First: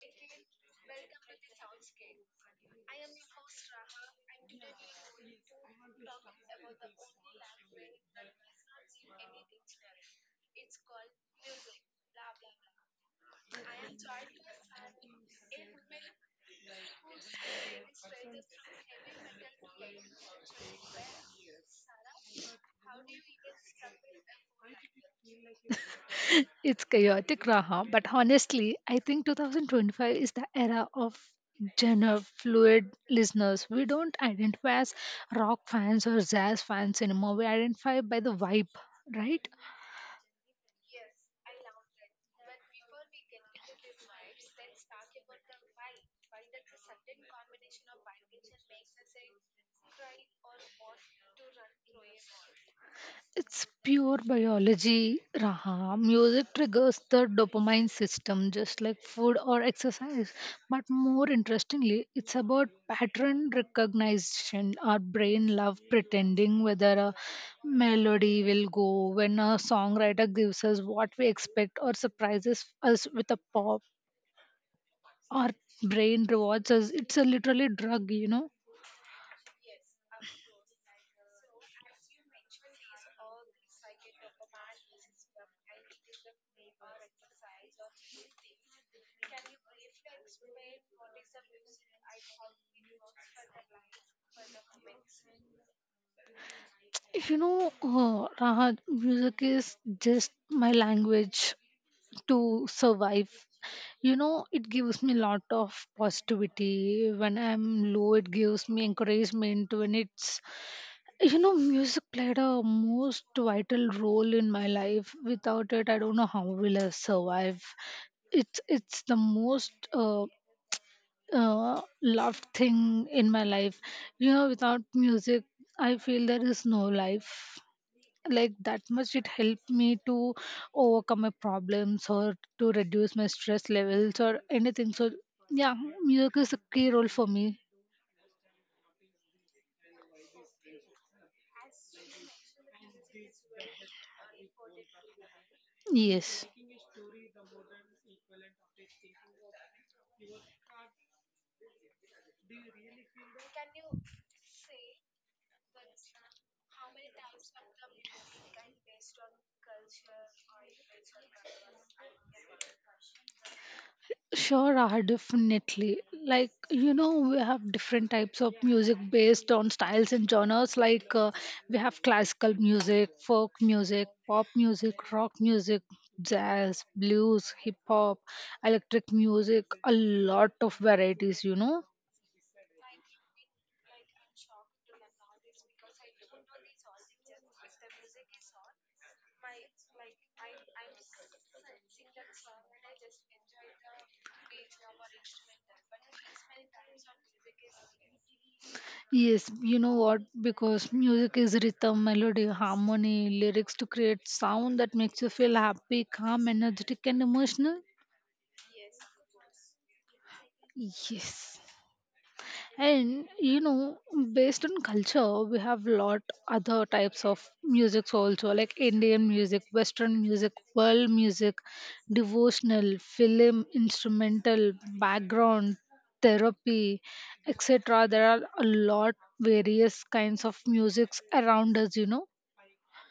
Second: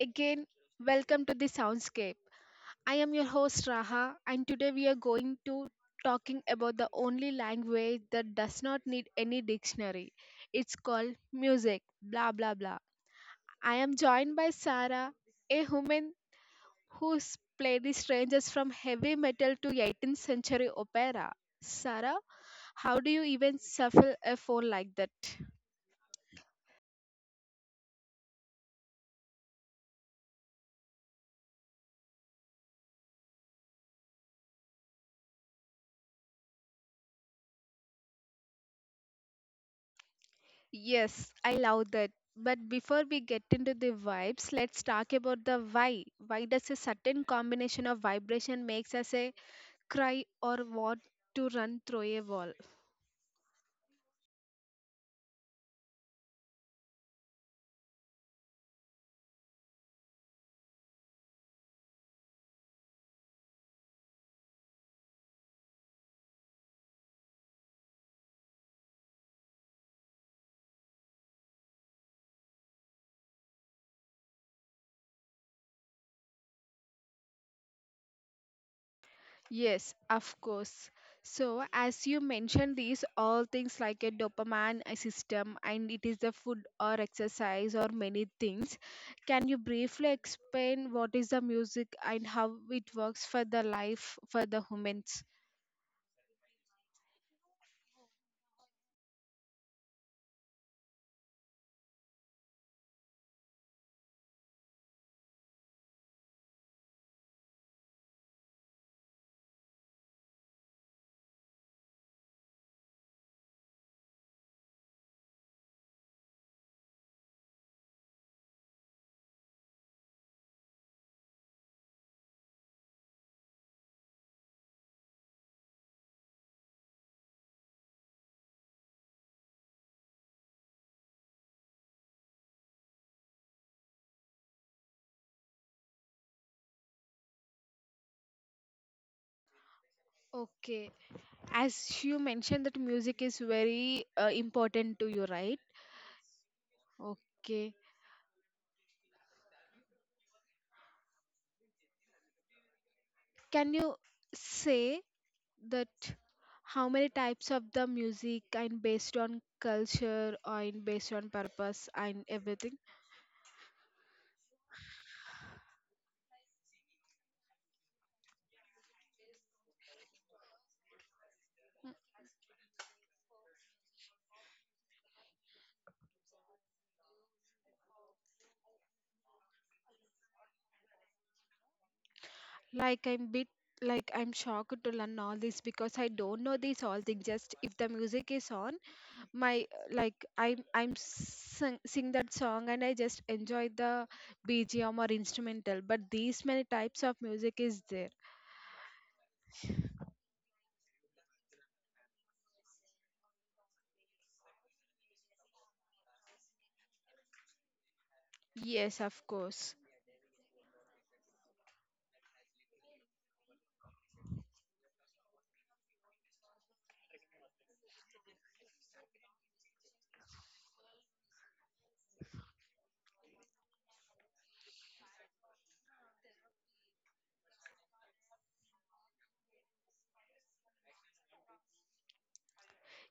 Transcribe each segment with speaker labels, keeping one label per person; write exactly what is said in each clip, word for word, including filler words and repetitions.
Speaker 1: again. Welcome to the Soundscape. I am your host Raha and today we are going to talking about the only language that does not need any dictionary. It's called music, blah blah blah. I am joined by Sarah, a woman who's played the strangers from heavy metal to eighteenth century opera. Sarah, how do you even shuffle a phone like that?
Speaker 2: It's chaotic, Raha, but honestly, I think twenty twenty-five is the era of genre fluid listeners. We don't identify as rock fans or jazz fans anymore. We identify by the vibe, right?
Speaker 1: Yes, I love that. But before we get into the vibes, let's talk about the why. Why does a certain combination of vibration makes us a cry or want to run through a wall?
Speaker 2: It's pure biology, Raha. Music triggers the dopamine system just like food or exercise. But more interestingly, it's about pattern recognition. Our brain love pretending whether a melody will go when a songwriter gives us what we expect or surprises us with a pop. Our brain rewards us. It's a literally drug, you know.
Speaker 1: Yes, of course. So, as you mentioned, these all things like a dopamine uh, system, and it is the food or exercise or many things. Can you briefly explain what is the music and how it works for the life for the humans?
Speaker 2: You know, uh, Raha, music is just my language to survive. You know, it gives me a lot of positivity when I'm low. It gives me encouragement when it's, you know, music played a most vital role in my life. Without it, I don't know how will I survive. It's it's the most uh, uh, loved thing in my life. You know, without music, I feel there is no life. Like that much it helped me to overcome my problems or to reduce my stress levels or anything. So yeah, music is a key role for me.
Speaker 1: Okay, as you mentioned that music is very uh, important to you, right?
Speaker 2: Yes.
Speaker 1: Okay. Can you say that how many types of the music and based on culture or in based on purpose and everything?
Speaker 2: Sure. Are definitely, like, you know, we have different types of music based on styles and genres, like uh, we have classical music, folk music, pop music, rock music, jazz, blues, hip hop, electric music, a lot of varieties, you know.
Speaker 1: Like I'm bit like I'm shocked to learn all this because I don't know these all things. Just if the music is on, my like I'm I'm sing, sing that song and I just enjoy the B G M or instrumental. But these many types of music is there.
Speaker 2: Yes, you know what? Because music is rhythm, melody, harmony, lyrics to create sound that makes you feel happy, calm, energetic, and emotional.
Speaker 1: Yes, of course.
Speaker 2: Yes. And you know, based on culture, we have lot other types of music also, like Indian music, Western music, world music, devotional, film, instrumental, background, therapy, et cetera. There are a lot various kinds of musics around us, you know.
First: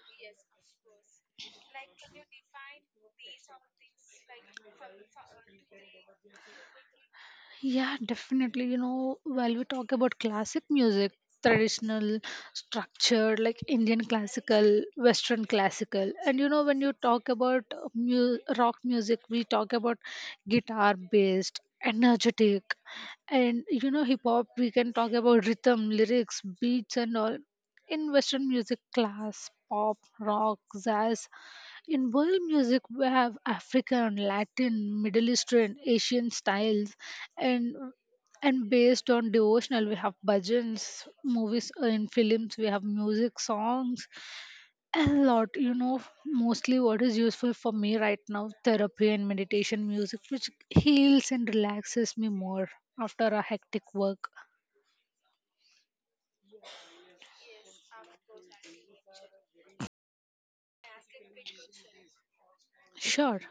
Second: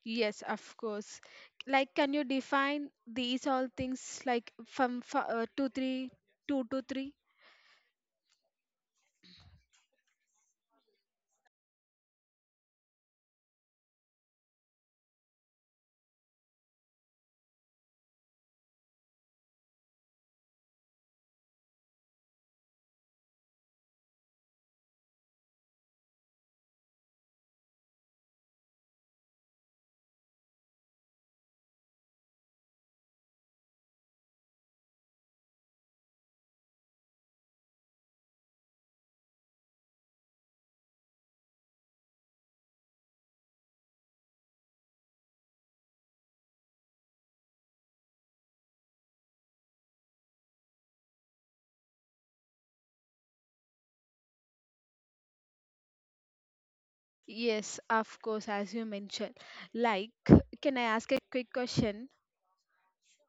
Speaker 1: Yes, of course. Like, can you define these all things like from fi- uh, two, three, two to three?
Speaker 2: Yeah, definitely. You know, while we talk about classic music, traditional, structured, like Indian classical, Western classical, and you know, when you talk about uh, mu- rock music, we talk about guitar based, energetic, and you know, hip hop, we can talk about rhythm, lyrics, beats, and all. In Western music class, pop, rock, jazz. In world music, we have African, Latin, Middle Eastern, Asian styles, and and based on devotional, we have bhajans, movies, uh, in films. We have music, songs, a lot. You know, mostly what is useful for me right now, therapy and meditation music, which heals and relaxes me more after a hectic work.
Speaker 1: Yes, of course, as you mentioned. Like, can I ask a quick question?
Speaker 2: Sure.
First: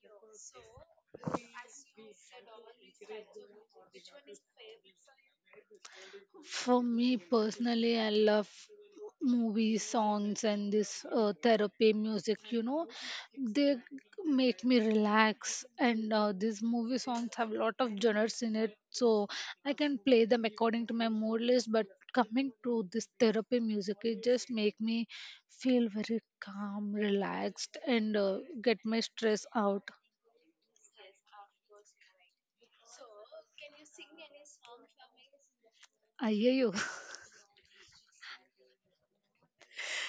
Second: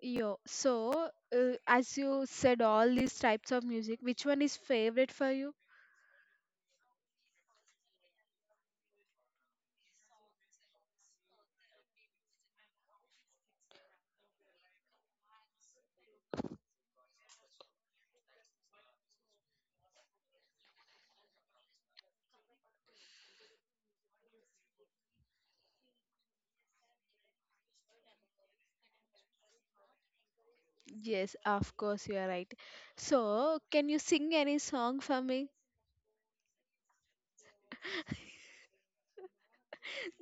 Speaker 1: Yo, so uh, as you said, all these types of music, which one is favorite for you?
Speaker 2: For me personally, I love movies, songs, and this uh, therapy music. You know, they make me relax, and uh, these movie songs have lot of genres in it, so I can play them according to my mood list. But coming to this therapy music, it just make me feel very calm, relaxed, and uh, get my stress out.
Speaker 1: Yes, of course, you are right. So, can you sing any song for me?
Speaker 2: I hear you.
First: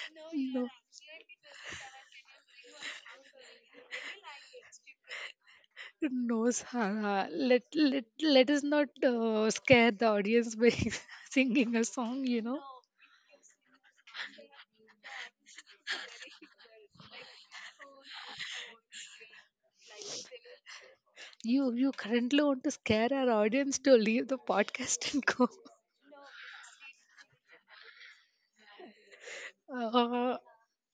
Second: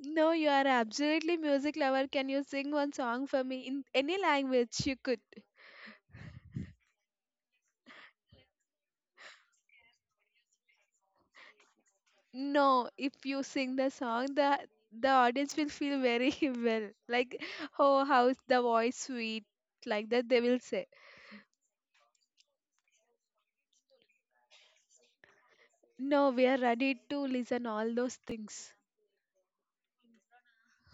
Speaker 1: No, you
Speaker 2: you
Speaker 1: are
Speaker 2: know.
Speaker 1: absolutely music lover. Can you sing one song for me in any language you could?
Speaker 2: No, Sara. Let let let us not uh, scare the audience by singing a song. You know,
Speaker 1: No, if you sing the song, the the audience will feel very well. Like, oh, how's the voice sweet? Like that they will say.
Speaker 2: you you currently want to scare our audience to leave the podcast and go.
Speaker 1: No, we are ready to listen all those things.
Speaker 2: Uh,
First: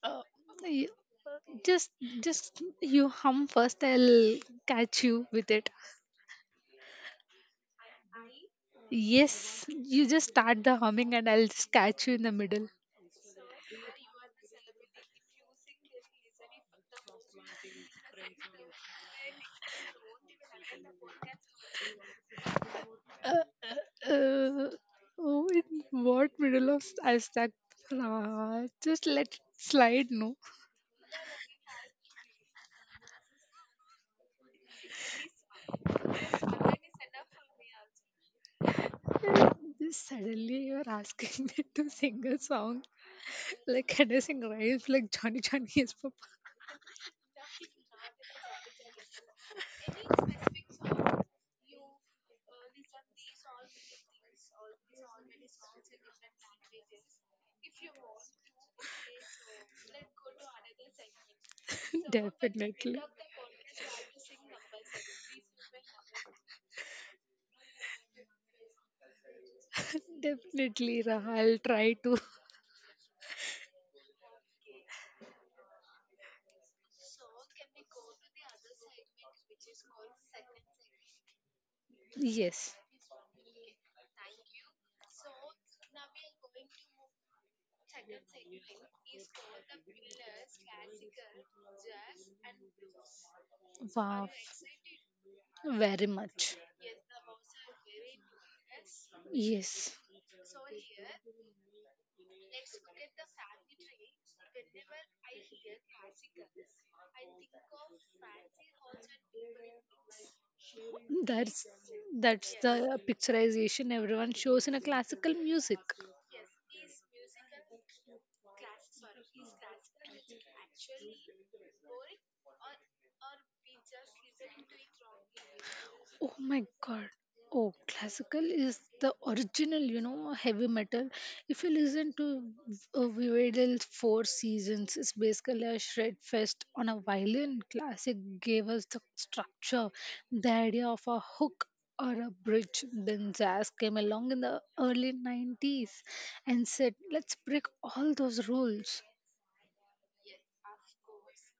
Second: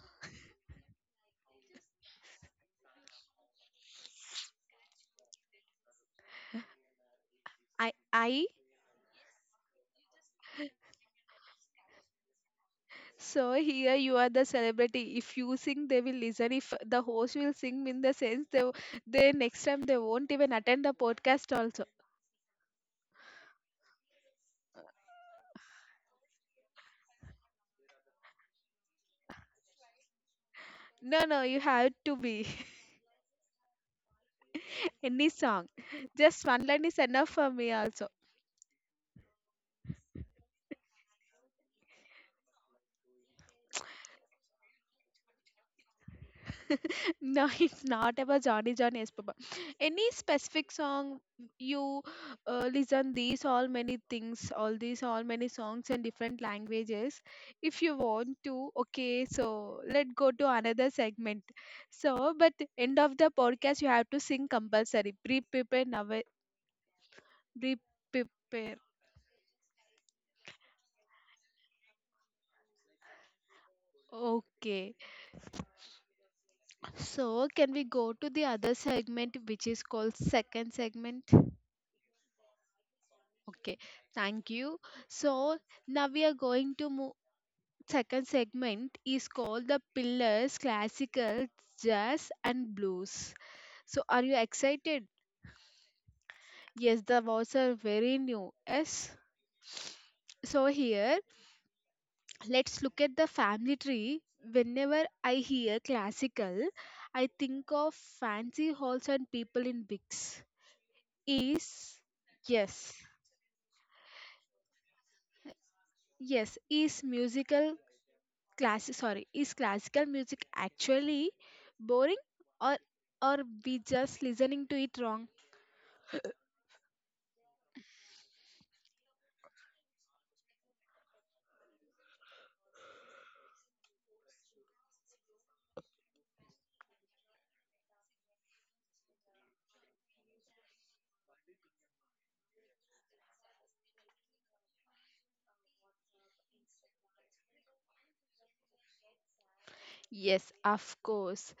Speaker 2: uh, y- just just you hum first. I'll catch you with it.
Speaker 1: I I
Speaker 2: Yes, you just start the humming and I'll just catch you in the middle.
Speaker 1: So here you are the celebrity. If you sing, they will listen. If the host will sing, in the sense they they next time they won't even attend the podcast also.
Speaker 2: Uh, uh, uh, oh, in what middle of I stuck? Uh, just let it slide, no.
Speaker 1: No, no, you have to be. Any song. Just one line is enough for me also.
Speaker 2: And, just suddenly you're asking me to sing a song, like can I sing rice like Johnny Johnny is Papa?
Speaker 1: No, it's not about Johnny Johnny Yes Papa. Any specific song you uh, listen these all many things, all these all many songs in different languages. If you want to, okay, so let go to another segment. So, but end
Speaker 2: Definitely,
Speaker 1: of the podcast you have to sing compulsory. Pre-prepare now. Pre-prepare.
Speaker 2: definitely, Raha. I'll try to.
Speaker 1: Okay. So, can we go to the other segment which is called second segment?
Speaker 2: Yes.
Speaker 1: Okay, thank you. So now we are going to move. Second segment is called the Pillars Classical Jazz and Blues. So are
Speaker 2: Wow,
Speaker 1: you excited?
Speaker 2: very much.
Speaker 1: Yes, the words are very new. Yes.
Speaker 2: Yes.
Speaker 1: So here, let's look at the family tree. Whenever I hear classical, I think of fancy halls and people in wigs.
Speaker 2: That's
Speaker 1: Is
Speaker 2: that's
Speaker 1: yes,
Speaker 2: the picturization everyone shows in a classical music.
Speaker 1: yes, is musical classic sorry is classical music actually boring or or we just listening to it wrong?
Speaker 2: Oh my god. Oh, classical is the original, you know, heavy metal. If you listen to uh, Vivaldi's Four Seasons, it's basically a shred fest on a violin. Classic gave us the structure, the idea of a hook or a bridge. Then jazz came along in the early nineties and said, let's break all those rules.
Speaker 1: Yes, of course.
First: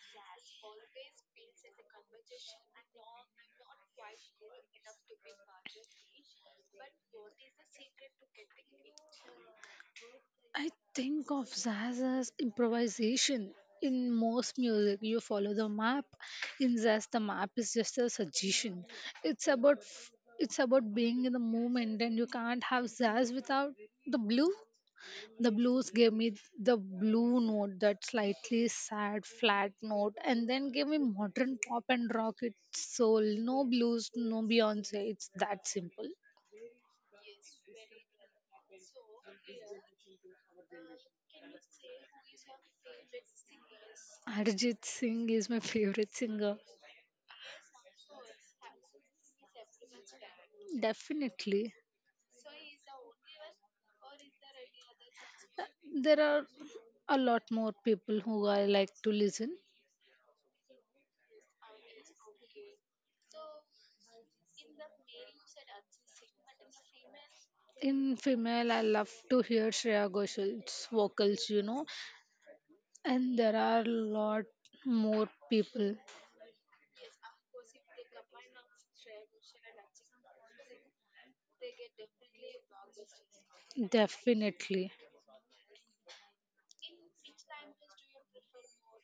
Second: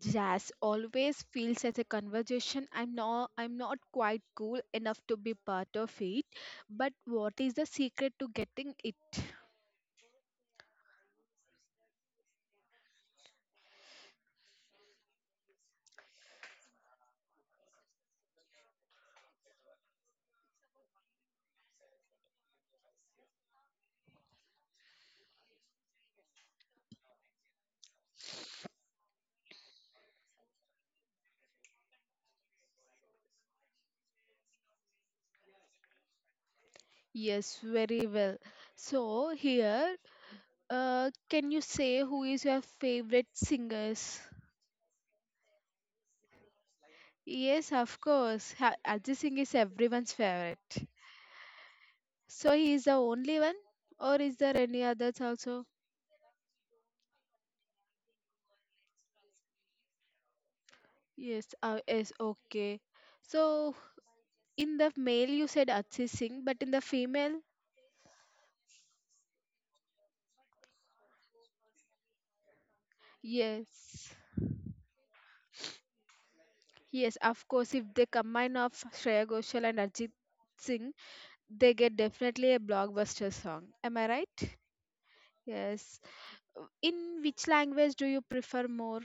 Speaker 1: Jazz always feels as a conversation. I'm not i'm not quite cool enough to be part of it, but what is the secret to getting it?
Speaker 2: I think of jazz as improvisation. In most music, you follow the map. In jazz, the map is just a suggestion. It's about f- it's about being in the moment, and you can't have jazz without the blue. The blues gave me the blue note, that slightly sad, flat note, and then gave me modern pop and rock. It's soul. No blues, no Beyonce. It's that simple.
Speaker 1: Yes, very well. So here, uh, can you say who is your favorite singers?
Speaker 2: Arijit Singh is my favorite singer.
Speaker 1: Yes, of course. Ha- arjit Singh is everyone's favorite.
Speaker 2: Definitely.
Speaker 1: So he is the only one, or is there any others also?
Speaker 2: There are a lot more people who I like to listen.
Speaker 1: Yes, uh, yes, okay. So in the male you said Ajit Singh, but in the female,
Speaker 2: In female, I love to hear Shreya Ghoṣal's vocals, you know, and there are a
Speaker 1: yes,
Speaker 2: lot more people.
Speaker 1: yes, of course. If they combine of Shreya Ghoshal and Ajit Singh, they get definitely a blockbuster song. Am I right?
Speaker 2: Definitely.
Speaker 1: Yes. Uh, in which language do you prefer more?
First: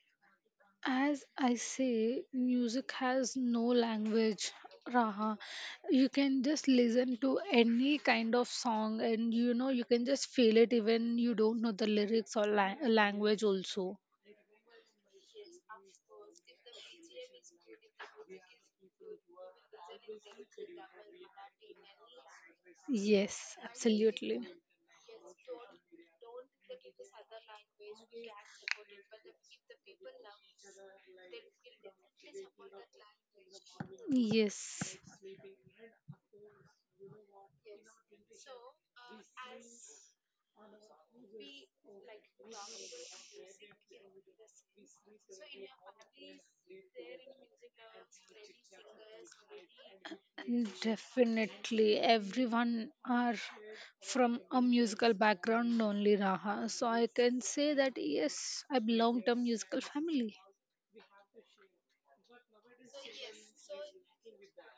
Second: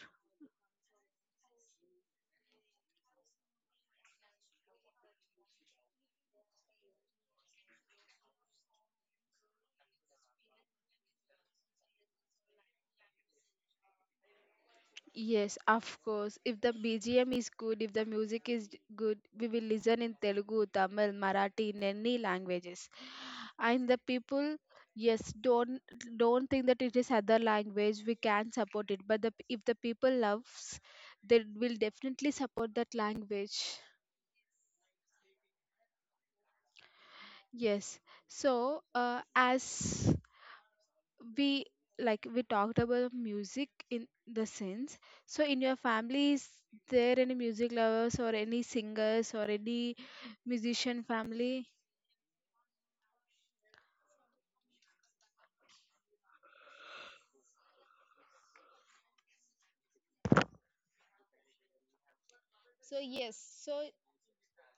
Speaker 2: As I say, music has no language, Raha. You can just listen to any kind of song and you know you can just feel it even you don't know the lyrics or la- language also.
Speaker 1: Yes, of course. If the B G M is good, if the music is d- good, we will listen in Telugu, Tamil, Marathi, in any languages.
Speaker 2: Yes,
Speaker 1: And the
Speaker 2: absolutely.
Speaker 1: people, yes, don't don't think that it is other language. We can support it, but the, p- if the people loves, they will definitely support that language.
Speaker 2: Yes.
Speaker 1: Yes. So, uh, as we like we talked about music in the sense so in your family is there any music lovers or any singers or any musician family?
Speaker 2: Definitely, everyone are from a musical background, only Raha. So I can say that yes, I belong to a musical family.
Speaker 1: So yes, so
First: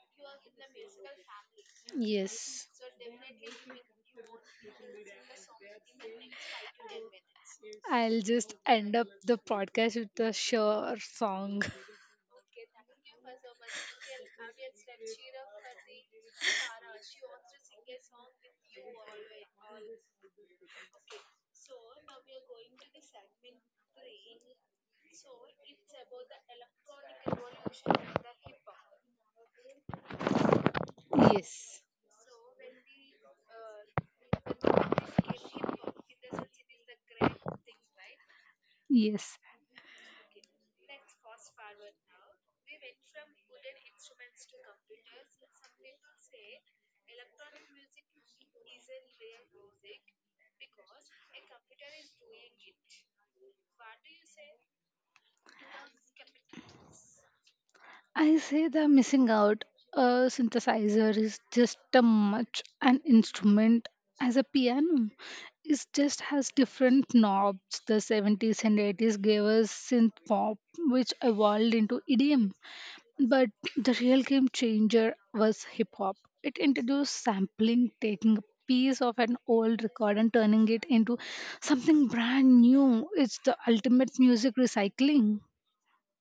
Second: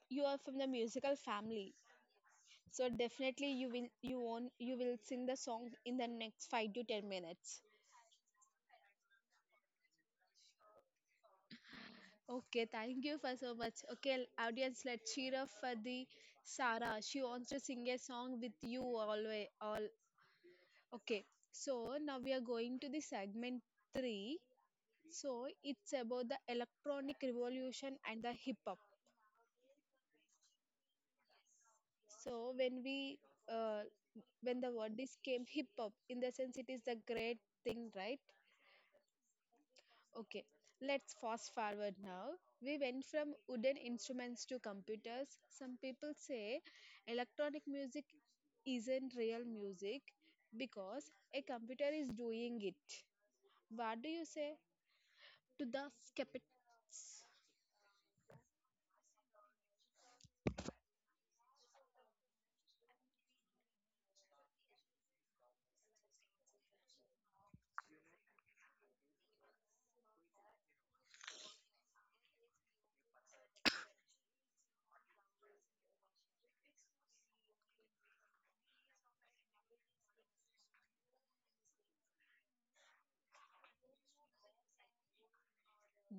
Speaker 1: you are from the musical family.
Speaker 2: Yes.
Speaker 1: So definitely you will you won't you will sing the song in the next five to ten minutes.
Speaker 2: I'll just end up the podcast with a sure song.
Speaker 1: Okay, thank you for so much. Okay, audience, let's cheer up for the Sarah. She wants to sing a song with you always. All okay, so now we are going to the segment three. So it's about the electronic revolution and the hip hop.
Speaker 2: Yes.
Speaker 1: So when we uh, when the word is came hip hop, in the sense it is the great thing, right?
Speaker 2: Yes.
Speaker 1: Okay, let's fast forward now. We went from wooden instruments to computers. Some people say electronic music isn't real music because a computer is doing it. What do you say to the skeptics?
Speaker 2: I say the missing out. A synthesizer is just as much an instrument as a piano. It just has different knobs. The seventies and eighties gave us synth pop, which evolved into E D M. But the real game changer was hip hop. It introduced sampling, taking a piece of an old record and turning it into something brand new. It's the ultimate music recycling.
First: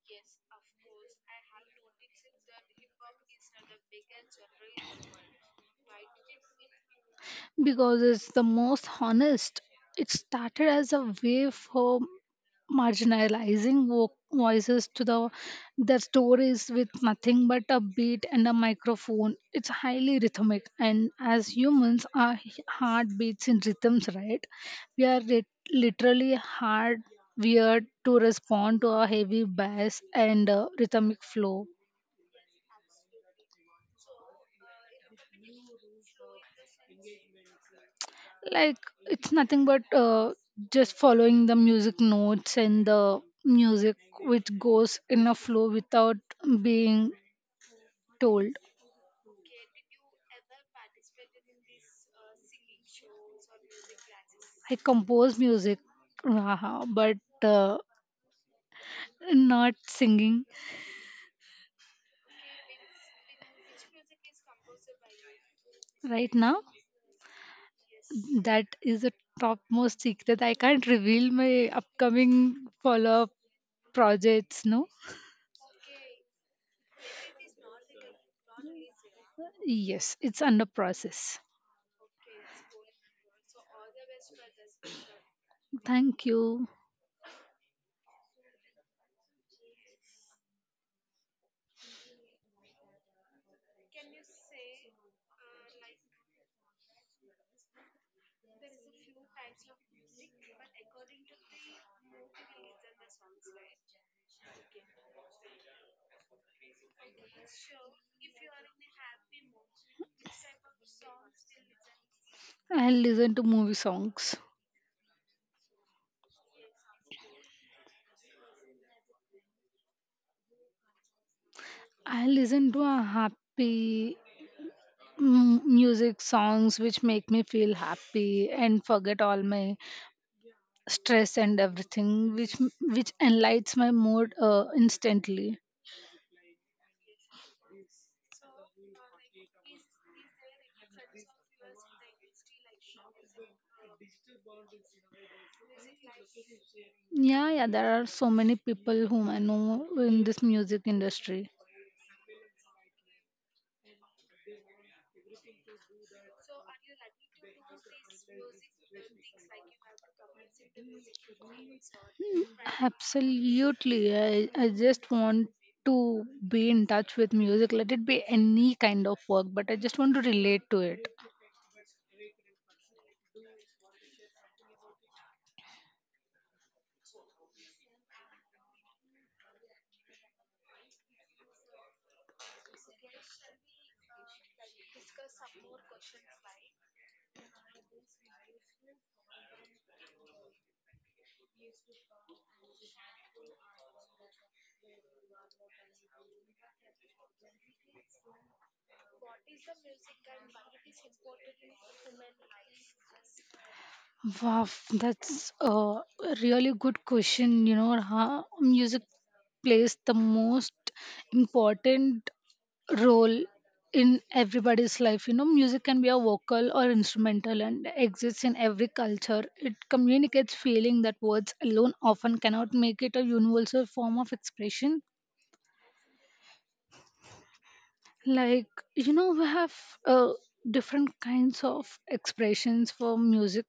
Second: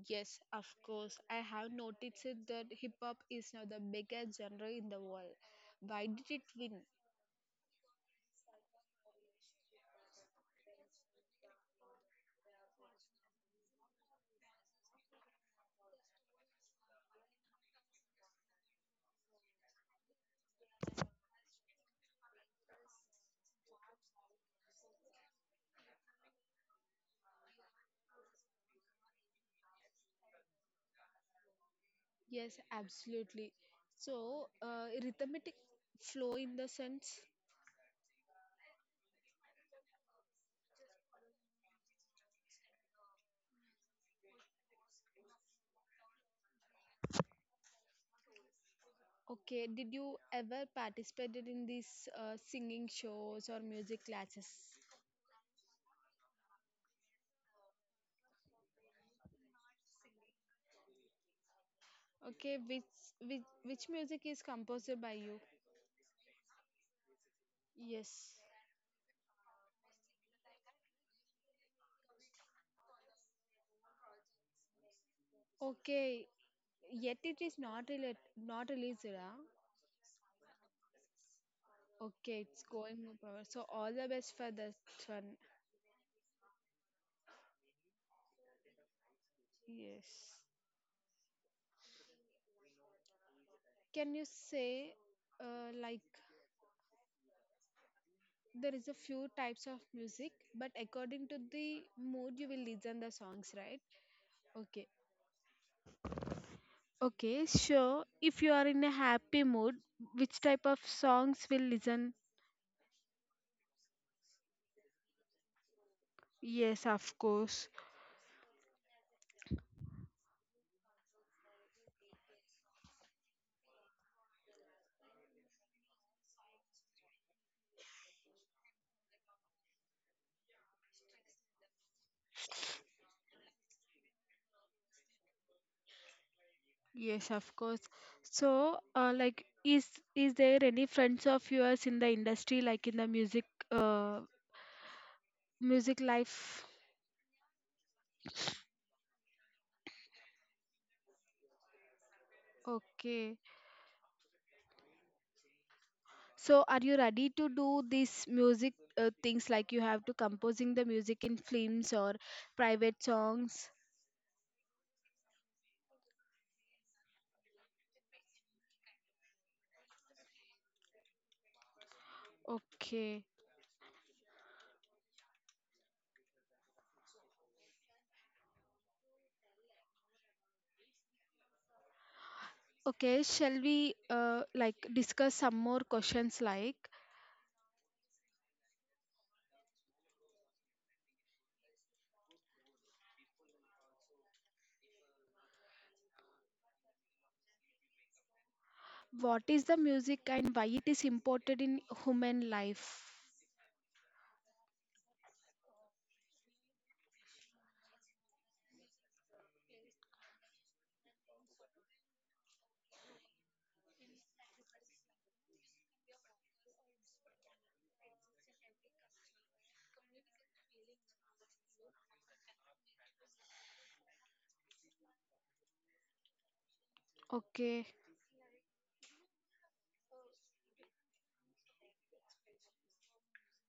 Speaker 1: Yes, of course. I have noticed it that hip hop is now the biggest genre in the world. Why did it win?
Speaker 2: Because it's the most honest. It started as a way for marginalizing vo- voices to the their stories with nothing but a beat and a microphone. It's highly rhythmic, and as humans our h- heart beats in rhythms, right? we are lit- literally hard weird to respond to a heavy bass and uh, rhythmic flow.
Speaker 1: Yes, absolutely. So, uh, rhythmic flow in the sense.
Speaker 2: Like it's nothing but uh, just following the music notes and the music which goes in a flow without being told.
Speaker 1: Okay, did you ever participated in these uh, singing shows or music classes?
Speaker 2: I compose music, haha, but uh, not singing
Speaker 1: Okay, which which which music is composed by you?
Speaker 2: right now.
Speaker 1: Yes.
Speaker 2: That is a topmost secret. I can't reveal my upcoming follow up projects, no?
Speaker 1: Okay, yet it is not rela- not released, huh?
Speaker 2: Yes, it's under process.
Speaker 1: Okay, it's going up. uh, So all the best for this one.
Speaker 2: Thank you.
Speaker 1: Yes. Can you say uh, like there is a few types of music but according to the mood you will listen the songs right? Okay, okay, so if you are in a happy mood, which type of songs will listen?
Speaker 2: I'll listen to movie songs.
Speaker 1: Yes, of course.
Speaker 2: I listen to a happy mm, music songs which make me feel happy and forget all my stress and everything, which m- which enlightens my mood uh, instantly.
Speaker 1: Yes, of course. So uh, like is is there any friends of yours in the industry like in the music uh music life?
Speaker 2: Yeah, yeah, there are so many people whom I know in this music industry.
Speaker 1: Okay. So, are you ready to do these music uh, things like you have to composing the music in films or
Speaker 2: Mm.
Speaker 1: private songs?
Speaker 2: Absolutely. I, I just want to be in touch with music. Let it be any kind of work, but I just want to relate to it.
Speaker 1: Okay. Okay, shall we uh, like discuss some more questions like what is the music and why it is important in human life?
Speaker 2: Wow, that's a really good question. You know, how music plays the most important role in everybody's life. You know, music can be a vocal or instrumental and exists in every culture. It communicates feeling that words alone often cannot make it a universal form of expression.
Speaker 1: Okay.
Speaker 2: Like, you know, we have uh, different kinds of expressions for music,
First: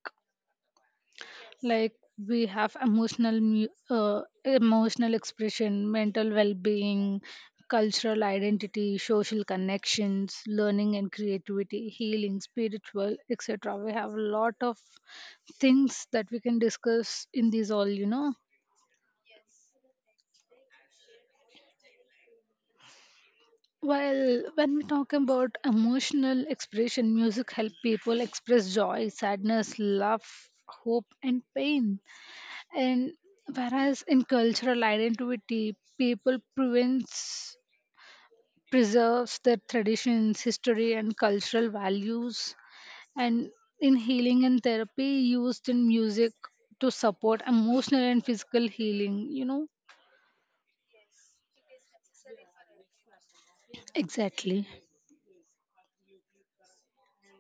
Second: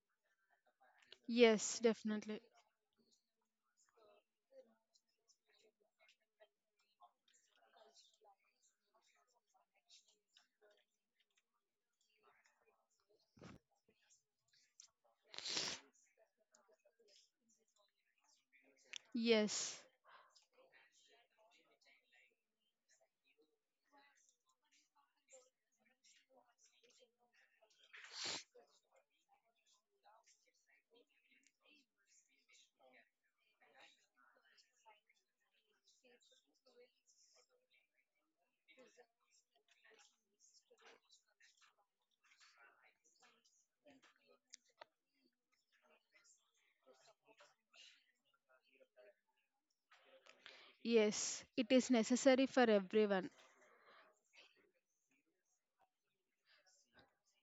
Speaker 1: Yes,
Speaker 2: like
Speaker 1: definitely.
Speaker 2: we have emotional mu- uh, emotional expression, mental well-being, cultural identity, social connections, learning and creativity, healing, spiritual, etc. We have a lot of things that we can discuss in these all, you know.
Speaker 1: Yes.
Speaker 2: Well, when we talk about emotional expression, music help people express joy, sadness, love, hope and pain. And whereas in cultural identity, people prevents, preserves their traditions, history, and cultural values. And in healing and therapy, used in music to support emotional and physical healing. You know.
Speaker 1: Yes, it is necessary for everyone.
Speaker 2: Exactly.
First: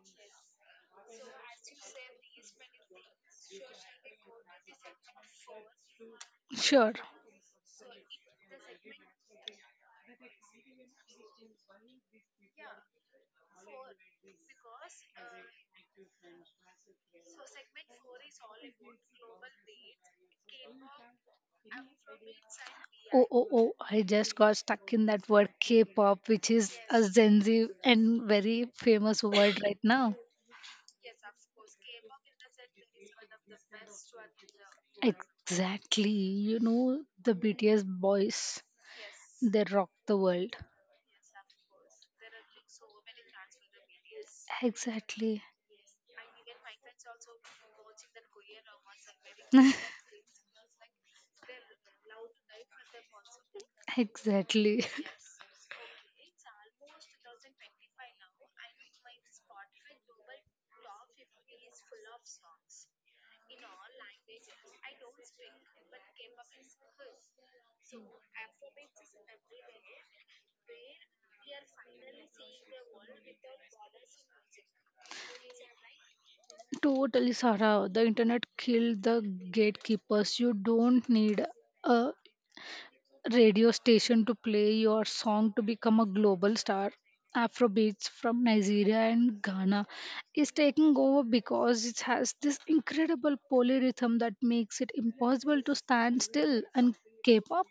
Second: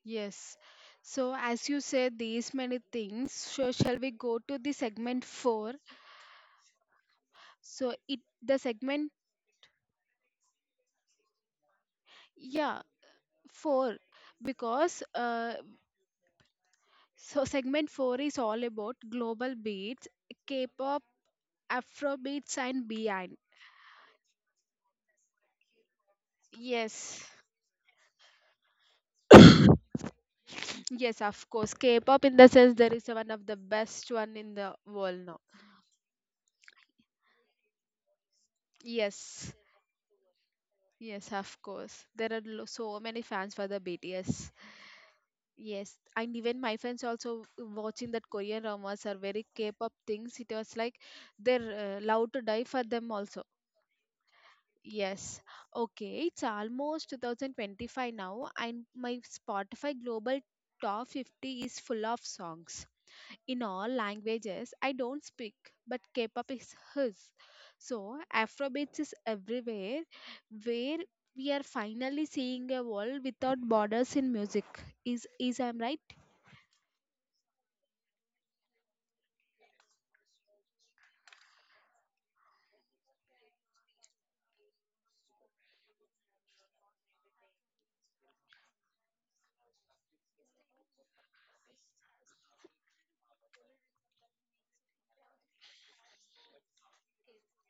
Speaker 1: Yes. So, as you said, these many things. So, shall we go to the segment four?
Speaker 2: Sure.
Speaker 1: So, it the segment, yeah, four, because uh, so segment four is all about global beats, K-pop, Afro beats, and
Speaker 2: Oh,
Speaker 1: beyond.
Speaker 2: oh, oh, I just got stuck in that word K pop, which is a
Speaker 1: Yes,
Speaker 2: Gen Z and very famous word right now.
Speaker 1: yes, of course. K-pop in the sense there is one of the best one in the world now.
Speaker 2: Exactly. You know, the B T S boys,
Speaker 1: Yes,
Speaker 2: they rock the world.
Speaker 1: yes, of course. There are lo- so many fans for the B T S.
Speaker 2: Exactly.
Speaker 1: Yes, and even my friends also uh, watching that Korean dramas are very K-pop things. It was like they're uh, allowed to die for them also.
Speaker 2: Exactly.
Speaker 1: Yes. Okay, it's almost twenty twenty-five now, and my Spotify Global Top fifty is full of songs in all languages I don't speak, but K-pop is his. So Afrobeats is everywhere, where we are finally seeing a world without borders in music. Is is I'm right?
Speaker 2: Totally, Sarah. The internet killed the gatekeepers. You don't need a radio station to play your song to become a global star. Afrobeats from Nigeria and Ghana is taking over because it has this incredible polyrhythm that makes it impossible to stand still. And K pop,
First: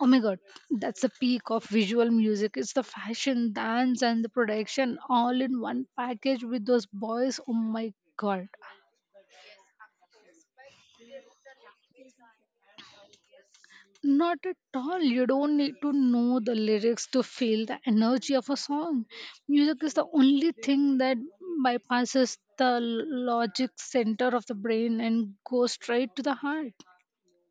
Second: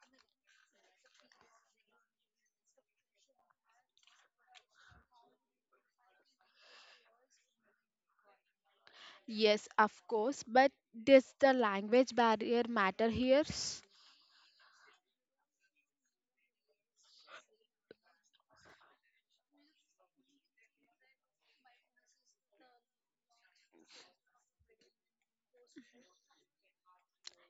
Speaker 2: oh my god, that's the peak of visual music. It's the fashion, dance, and the production all in one package with those boys. Oh my god.
Speaker 1: Yes, of course, but does the language barrier matter here?
Speaker 2: Not at all. You don't need to know the lyrics to feel the energy of a song. Music is the only thing that bypasses the logic center of the brain and goes straight to the heart.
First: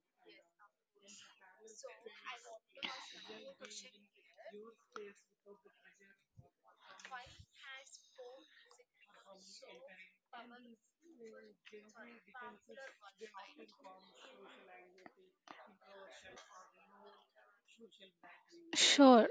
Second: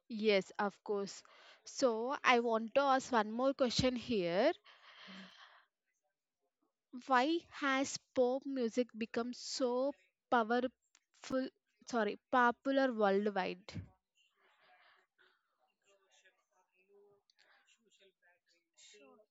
Speaker 1: Yes, of course. So, I want to ask one more question here. Why has pop music become so powerful, sorry, popular worldwide?
Speaker 2: Sure.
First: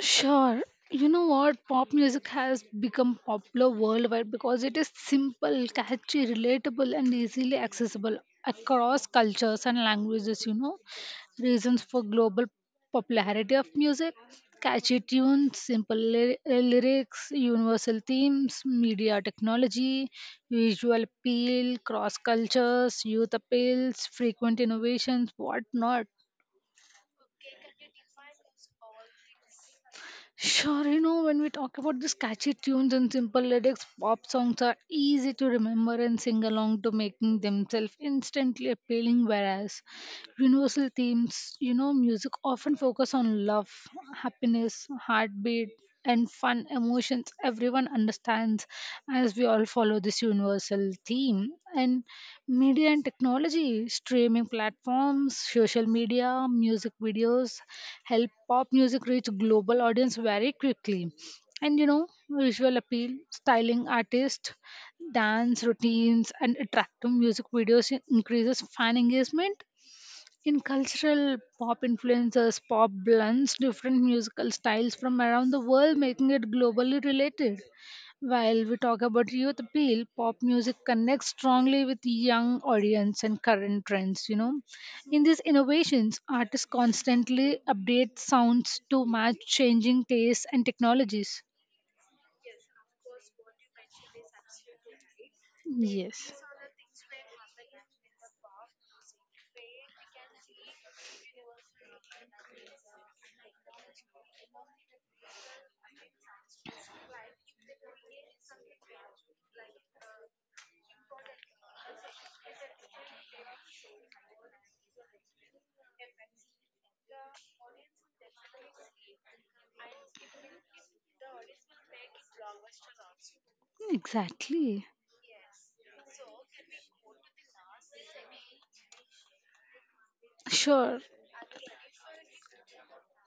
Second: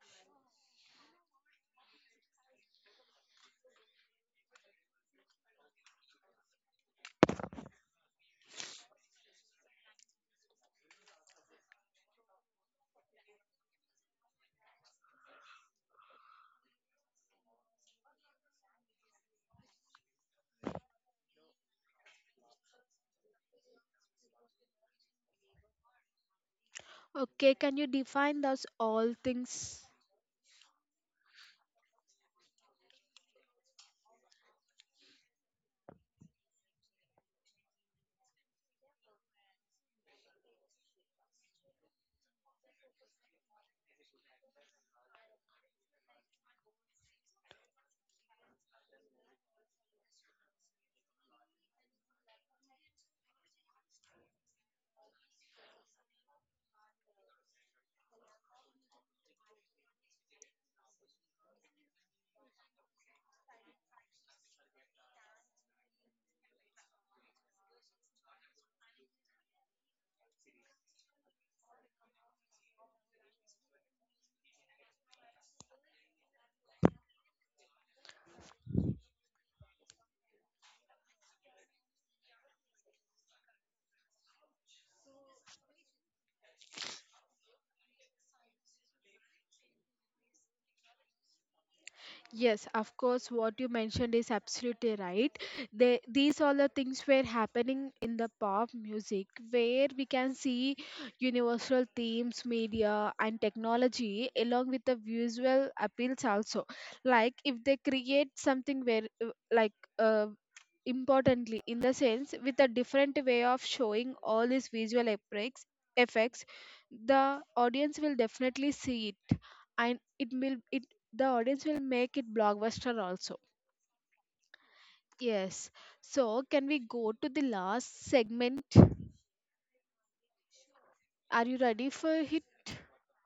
Speaker 2: Sure. You know what? Pop music has become popular worldwide because it is simple, catchy, relatable, and easily accessible across cultures and languages. You know, reasons for global popularity of music: catchy tunes, simple ly- uh, lyrics, universal themes, media technology, visual appeal, cross cultures, youth appeals, frequent innovations, whatnot.
Speaker 1: Okay, can you define those all things?
Speaker 2: Sure, you know, when we talk about these catchy tunes and simple lyrics, pop songs are easy to remember and sing along to making themselves instantly appealing. Whereas universal themes, you know, music often focus on love, happiness, heartbeat, and fun emotions. Everyone understands as we all follow this universal theme. And media and technology, streaming platforms, social media, music videos help pop music reach global audience very quickly. And you know, visual appeal, styling artists, dance routines, and attractive music videos increases fan engagement in cultural pop influences, pop blends different musical styles from around the world, making it globally related. While we talk about youth appeal, pop music connects strongly with young audience and current trends, you know. In these innovations, artists constantly update sounds to match changing tastes and technologies.
Speaker 1: Yes, of course, what you mentioned is absolutely right. They,
Speaker 2: Yes.
Speaker 1: these all the things were happening in the pop music where we can see universal themes, media, and technology along with the visual appeals also. Like if they create something where, uh, like, uh, importantly, in the sense with a different way of showing all these visual effects, effects, the audience will definitely see it and it will it the audience will make it blockbuster also.
Speaker 2: Exactly.
Speaker 1: Yes. So can we go to the last segment?
Speaker 2: Sure,
Speaker 1: Are you ready for it?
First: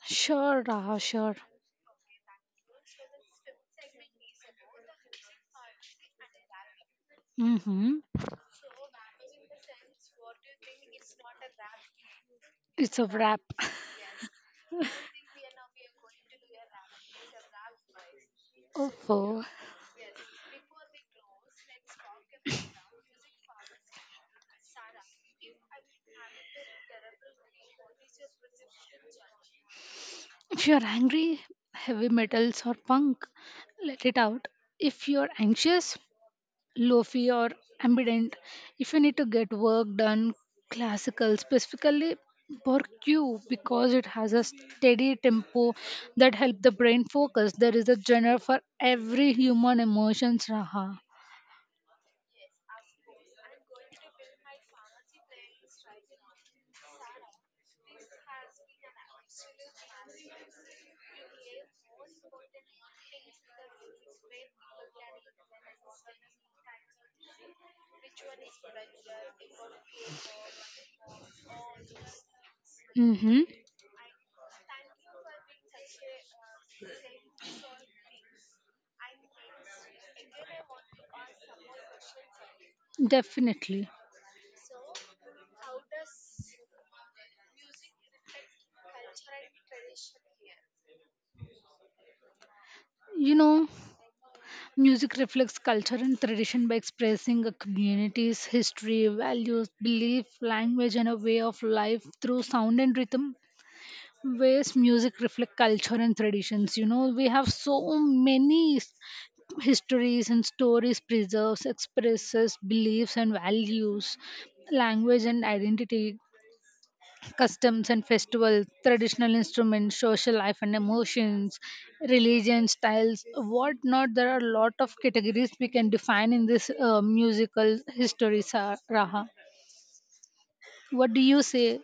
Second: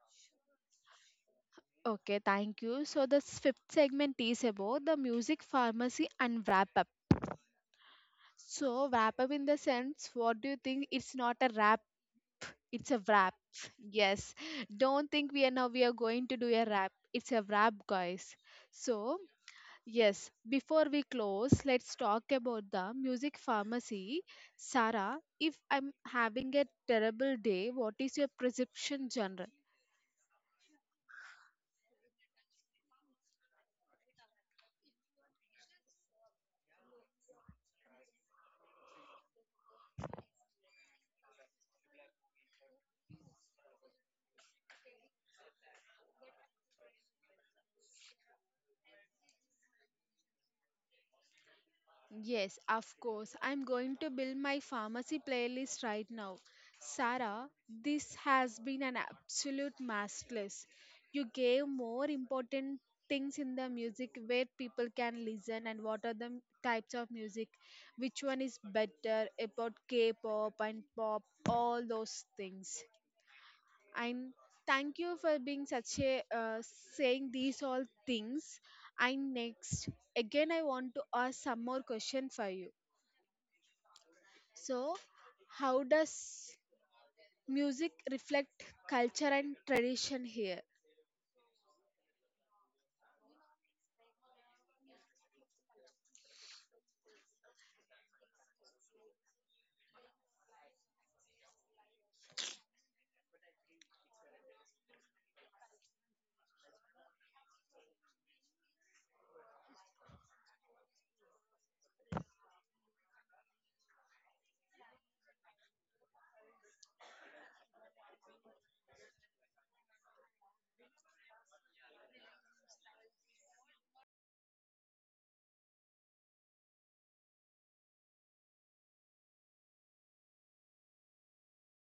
Speaker 2: sure, Raha, sure.
Speaker 1: Okay, thank you. So the s- fifth segment is about the music pharmacy and wrap up.
Speaker 2: Mm-hmm.
Speaker 1: So wrap up in the sense, what do you think? It's not a wrap, it's a
Speaker 2: It's a
Speaker 1: wrap.
Speaker 2: wrap.
Speaker 1: Yes. Don't think we are now we are going to do a wrap. It's a wrap, guys. So
Speaker 2: Oh,
Speaker 1: yes, before we close, let's talk about the music pharmacy. Sarah, if I'm having a terrible day, what is your prescription genre?
Speaker 2: if you're angry, heavy metals or punk, let it out. If you're anxious, lofi or ambient. If you need to get work done, classical specifically Q because it has a steady tempo that help the brain focus. There is a genre for every human emotions, Raha.
Speaker 1: Yes, of course. I'm going to build my pharmacy playlist right now. Sarah, this has been an absolute masterclass. You gave more important things in the music where people can listen and what are the m- types of music, which one is better about K pop and pop, all those things.
Speaker 2: Mm-hmm.
Speaker 1: And thank you for being such a uh, saying these all things. And next again, I want to ask some more question for you.
Speaker 2: Definitely,
Speaker 1: So, how does music reflect culture and tradition here?
Speaker 2: you know music reflects culture and tradition by expressing a community's history, values, belief, language and a way of life through sound and rhythm. Ways music reflect culture and traditions, you know, we have so many s- histories and stories preserves, expresses beliefs and values, language and identity, customs and festivals, traditional instruments, social life and emotions, religion styles, what not. There are a lot of categories we can define in this uh, musical history, Sa- raha. What do you say?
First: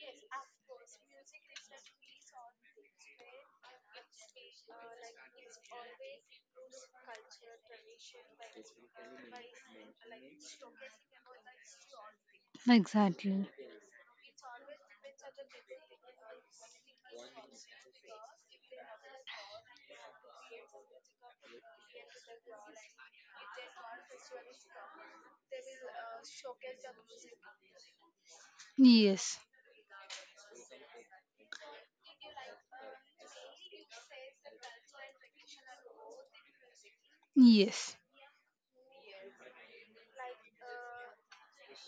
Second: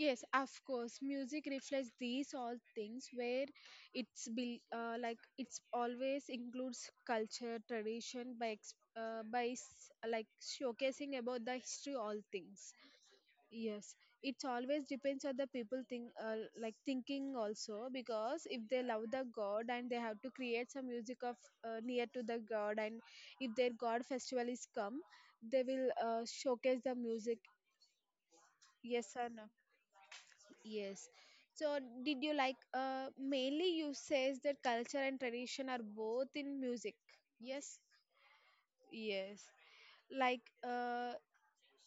Speaker 1: Yes, of course, music reflects these all things where it's be uh, like it's always includes culture tradition by ex- uh, by s- like showcasing about the history, all things.
Speaker 2: Exactly.
Speaker 1: Yes, it's always depends on the people think, uh, like thinking also, because if they love the god and they have to create some music of uh, near to the god. And if their god festival is come, they will uh, showcase the music. Yes or
Speaker 2: Yes,
Speaker 1: no? Yes. So, did you like, uh, mainly you says that culture and tradition are both in music. Yes.
Speaker 2: yes,
Speaker 1: Yes. Like uh,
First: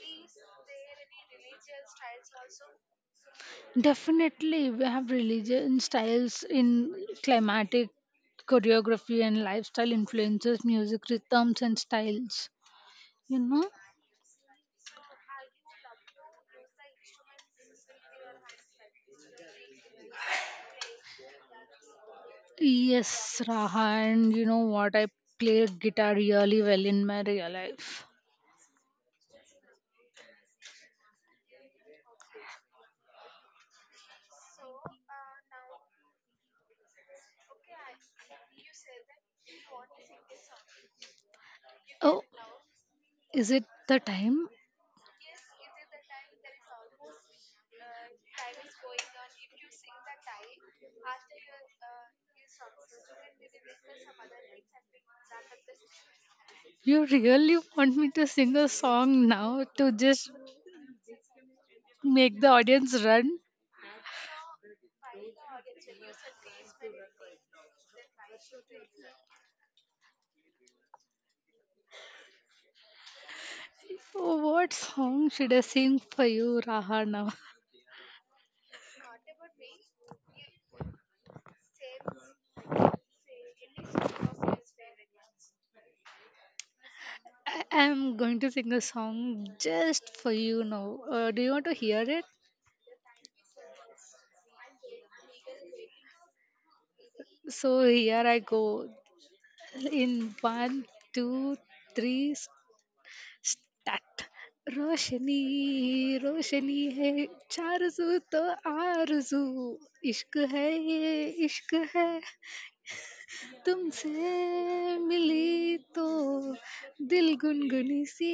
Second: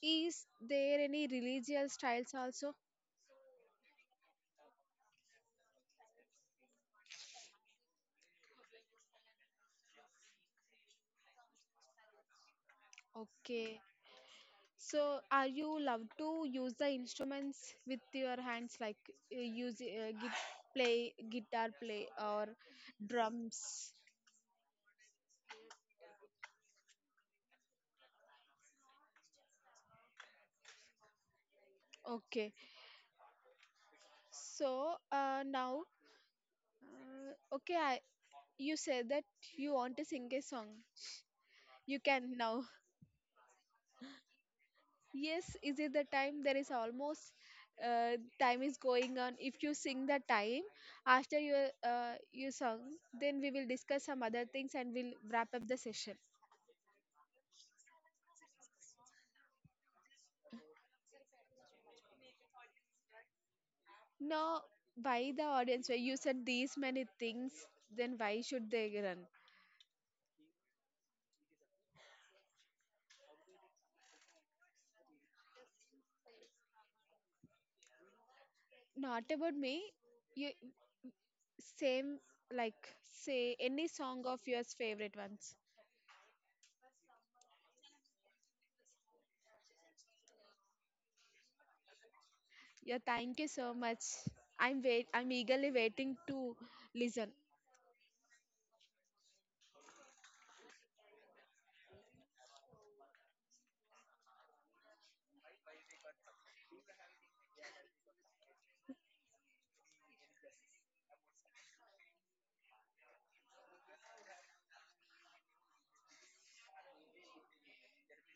Speaker 1: is there any religious styles also?
Speaker 2: definitely. We have religion styles in climatic choreography and lifestyle influences, music rhythms, and styles. You know.
Speaker 1: Okay. So, are you love to use the instruments with your hands, like, uh, use uh, git play guitar play or
Speaker 2: Yes,
Speaker 1: drums?
Speaker 2: Raha, and you know what? I play guitar really well in my real life.
Speaker 1: Okay. So uh, now, uh, okay, I, you said that you want to sing a song. You
Speaker 2: Oh,
Speaker 1: can now.
Speaker 2: is it the time?
Speaker 1: Yes, is it the time? There is almost uh, time is going on. If you sing the time after your uh, your song, then we will discuss some other things and we'll wrap up the session.
Speaker 2: You really want me to sing a song now to just make the audience run?
Speaker 1: Now, why the audience? Why you said these many things, then why should they run?
Speaker 2: What song should I sing for you, Raha, now?
Speaker 1: Not about me. You same like say any song of yours favorite ones.
Speaker 2: I am going to sing a song just for you now. Uh, do you want to hear it?
Speaker 1: Yeah, thank you so much. I'm wait. I'm eagerly waiting to listen.
Speaker 2: So here I go. In one, two, three, start रोशनी रोशनी है चारज़ू तो आरज़ू इश्क है ये इश्क है तुमसे मिली तो दिल गुनगुनी सी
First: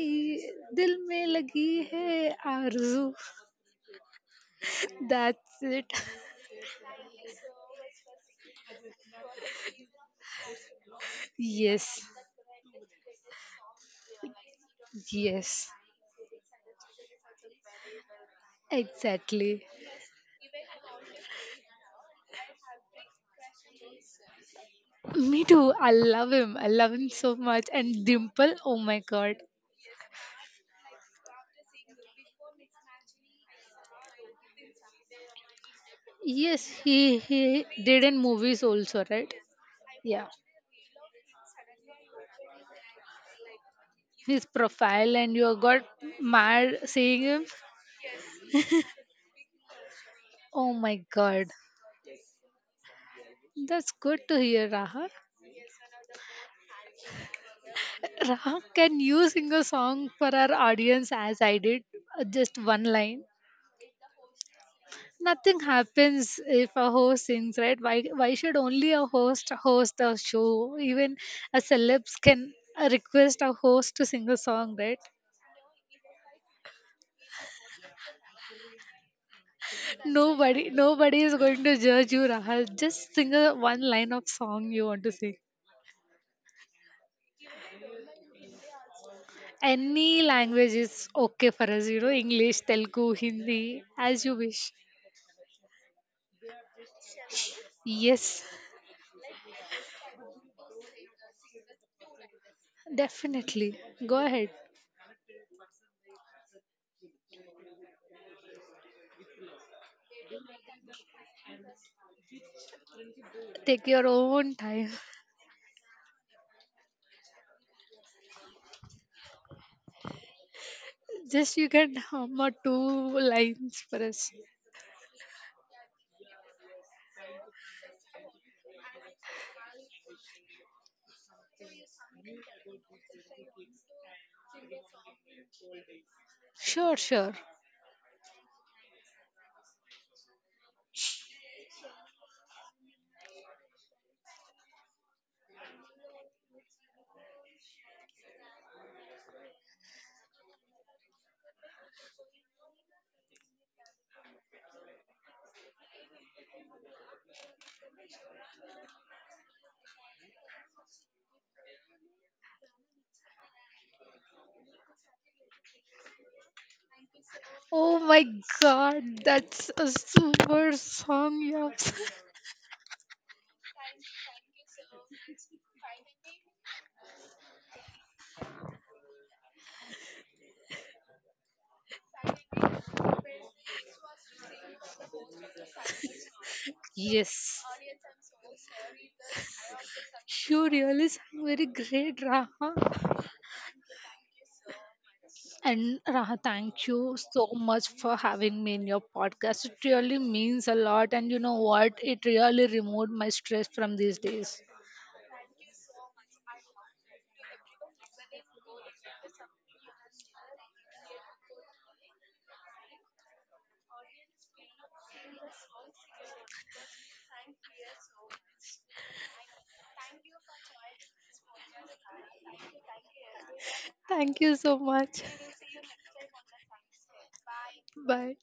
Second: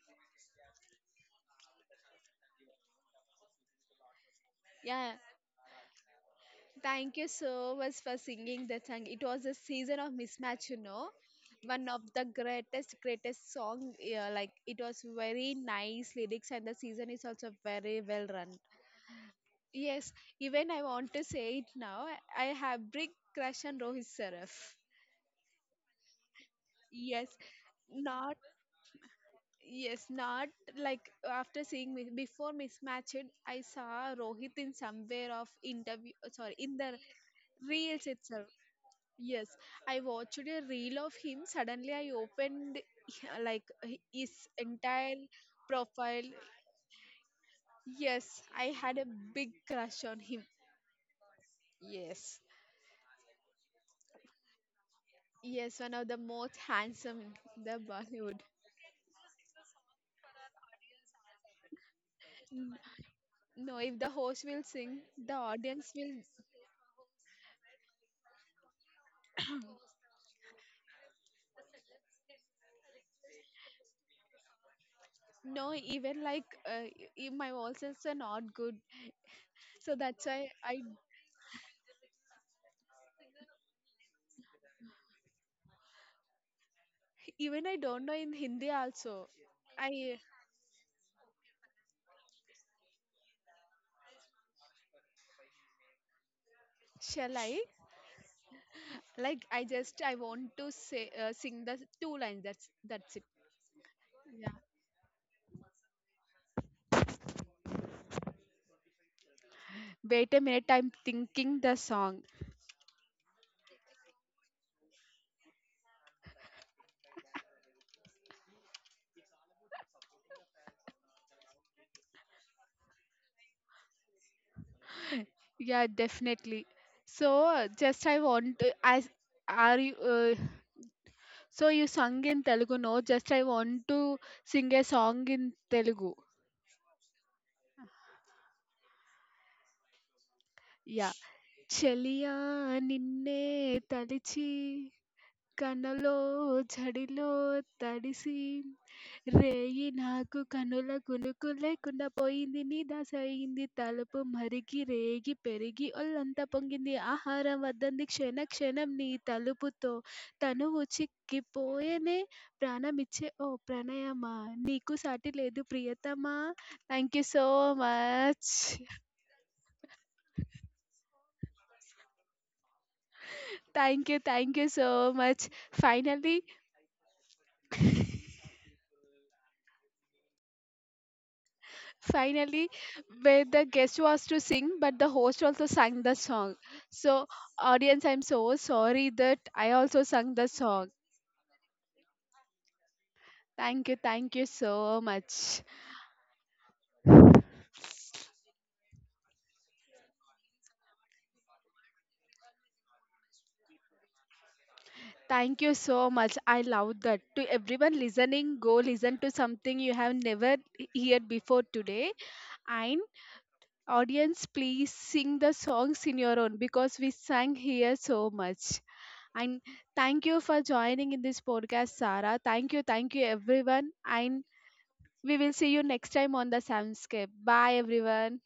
Speaker 2: दिल में लगी है आरज़ू
Speaker 1: Yeah,
Speaker 2: that's it
Speaker 1: thank you so much for singing that song. It was a season of mismatch, you know.
Speaker 2: Yes
Speaker 1: One of the greatest, greatest song. Yeah, like it was
Speaker 2: yes.
Speaker 1: very nice lyrics, and the season is also very well run.
Speaker 2: Exactly.
Speaker 1: Yes, even I want to say it now. I have big crush on Rohit Saraf.
Speaker 2: Me too. I love him. I love him so
Speaker 1: Yes,
Speaker 2: much. And
Speaker 1: not
Speaker 2: Dimple, oh my god.
Speaker 1: yes, not like after seeing Mi- before mismatched, I saw Rohit in somewhere of interview. Sorry,
Speaker 2: Yes,
Speaker 1: in the
Speaker 2: he he did
Speaker 1: reels
Speaker 2: in
Speaker 1: itself.
Speaker 2: movies also, right?
Speaker 1: Yes, I
Speaker 2: Yeah,
Speaker 1: watched a reel of him. Suddenly, I opened like his
Speaker 2: his profile
Speaker 1: entire
Speaker 2: and you got
Speaker 1: profile.
Speaker 2: mad seeing him.
Speaker 1: Yes, I had a big crush on him.
Speaker 2: Oh my God,
Speaker 1: Yes.
Speaker 2: that's good to hear, Raha.
Speaker 1: Yes, one of the most handsome in the Bollywood.
Speaker 2: Raha, can you sing a song for our audience as I did? Uh, Just
Speaker 1: N-
Speaker 2: one line.
Speaker 1: No, if the host will sing, the
Speaker 2: Nothing
Speaker 1: audience will
Speaker 2: happens if a host sings, right? Why why should only a host host a show? Even a celebs can uh, request a host to sing a song, right?
Speaker 1: know, even like uh, if my voices are not good. So that's why
Speaker 2: Nobody,
Speaker 1: I
Speaker 2: nobody is going to judge you, Rahul. Just sing a one line of song you want to sing.
Speaker 1: even I don't know in Hindi also. I
Speaker 2: Any language is okay for us, you know, English, Telugu, Hindi, as you wish.
Speaker 1: shall I
Speaker 2: Yes,
Speaker 1: like I just I want to say, uh, sing the two lines. That's that's it.
Speaker 2: definitely. Go
Speaker 1: Yeah.
Speaker 2: ahead.
Speaker 1: Wait a minute, I'm thinking the song.
Speaker 2: Take your own time. Just you can hum or two lines for us.
Speaker 1: Yeah, definitely. So just I want to as are you uh, so, you sung in Telugu, no? Just I want to sing a song in Telugu.
Speaker 2: Sure, sure.
Speaker 1: Yeah. చలియా నిన్నే తలిచి కలలో జడిలో తడిసి రేయి నాకు కనుల కునుకు లేకుండా పోయింది నీదాసయింది తలుపు మరిగి రేగి పెరిగి ఒళ్ళంతా పొంగింది ఆహారం వద్దంది క్షణ క్షణం నీ తలుపుతో తనువు చిక్కిపోయేనే ప్రాణమిచ్చే ఓ ప్రణయమా నీకు సాటి లేదు ప్రియతమా thank you so
Speaker 2: Oh my
Speaker 1: much
Speaker 2: god, that's a super song you have.
Speaker 1: Thank you thank you so much finally Finally, where the guest was to sing, but the host also sang the song. So,
Speaker 2: Yes.
Speaker 1: audience, I'm so sorry that I also sang the
Speaker 2: You
Speaker 1: song.
Speaker 2: really sang very great, Raha.
Speaker 1: Thank you, thank you so much.
Speaker 2: And Raha, thank you so much for having me in your podcast. It really means a lot. And you know what? It really removed my stress from these days.
Speaker 1: Thank you so much. I love that. To everyone listening, go listen to something you have never heard before today. And audience, please sing the songs in your own because we sang here so much. And thank you for joining in this podcast, Sarah. Thank you, thank you everyone.
Speaker 2: Thank
Speaker 1: And
Speaker 2: you so much.
Speaker 1: we will see you next time on the Soundscape. Bye,
Speaker 2: Bye.
Speaker 1: everyone.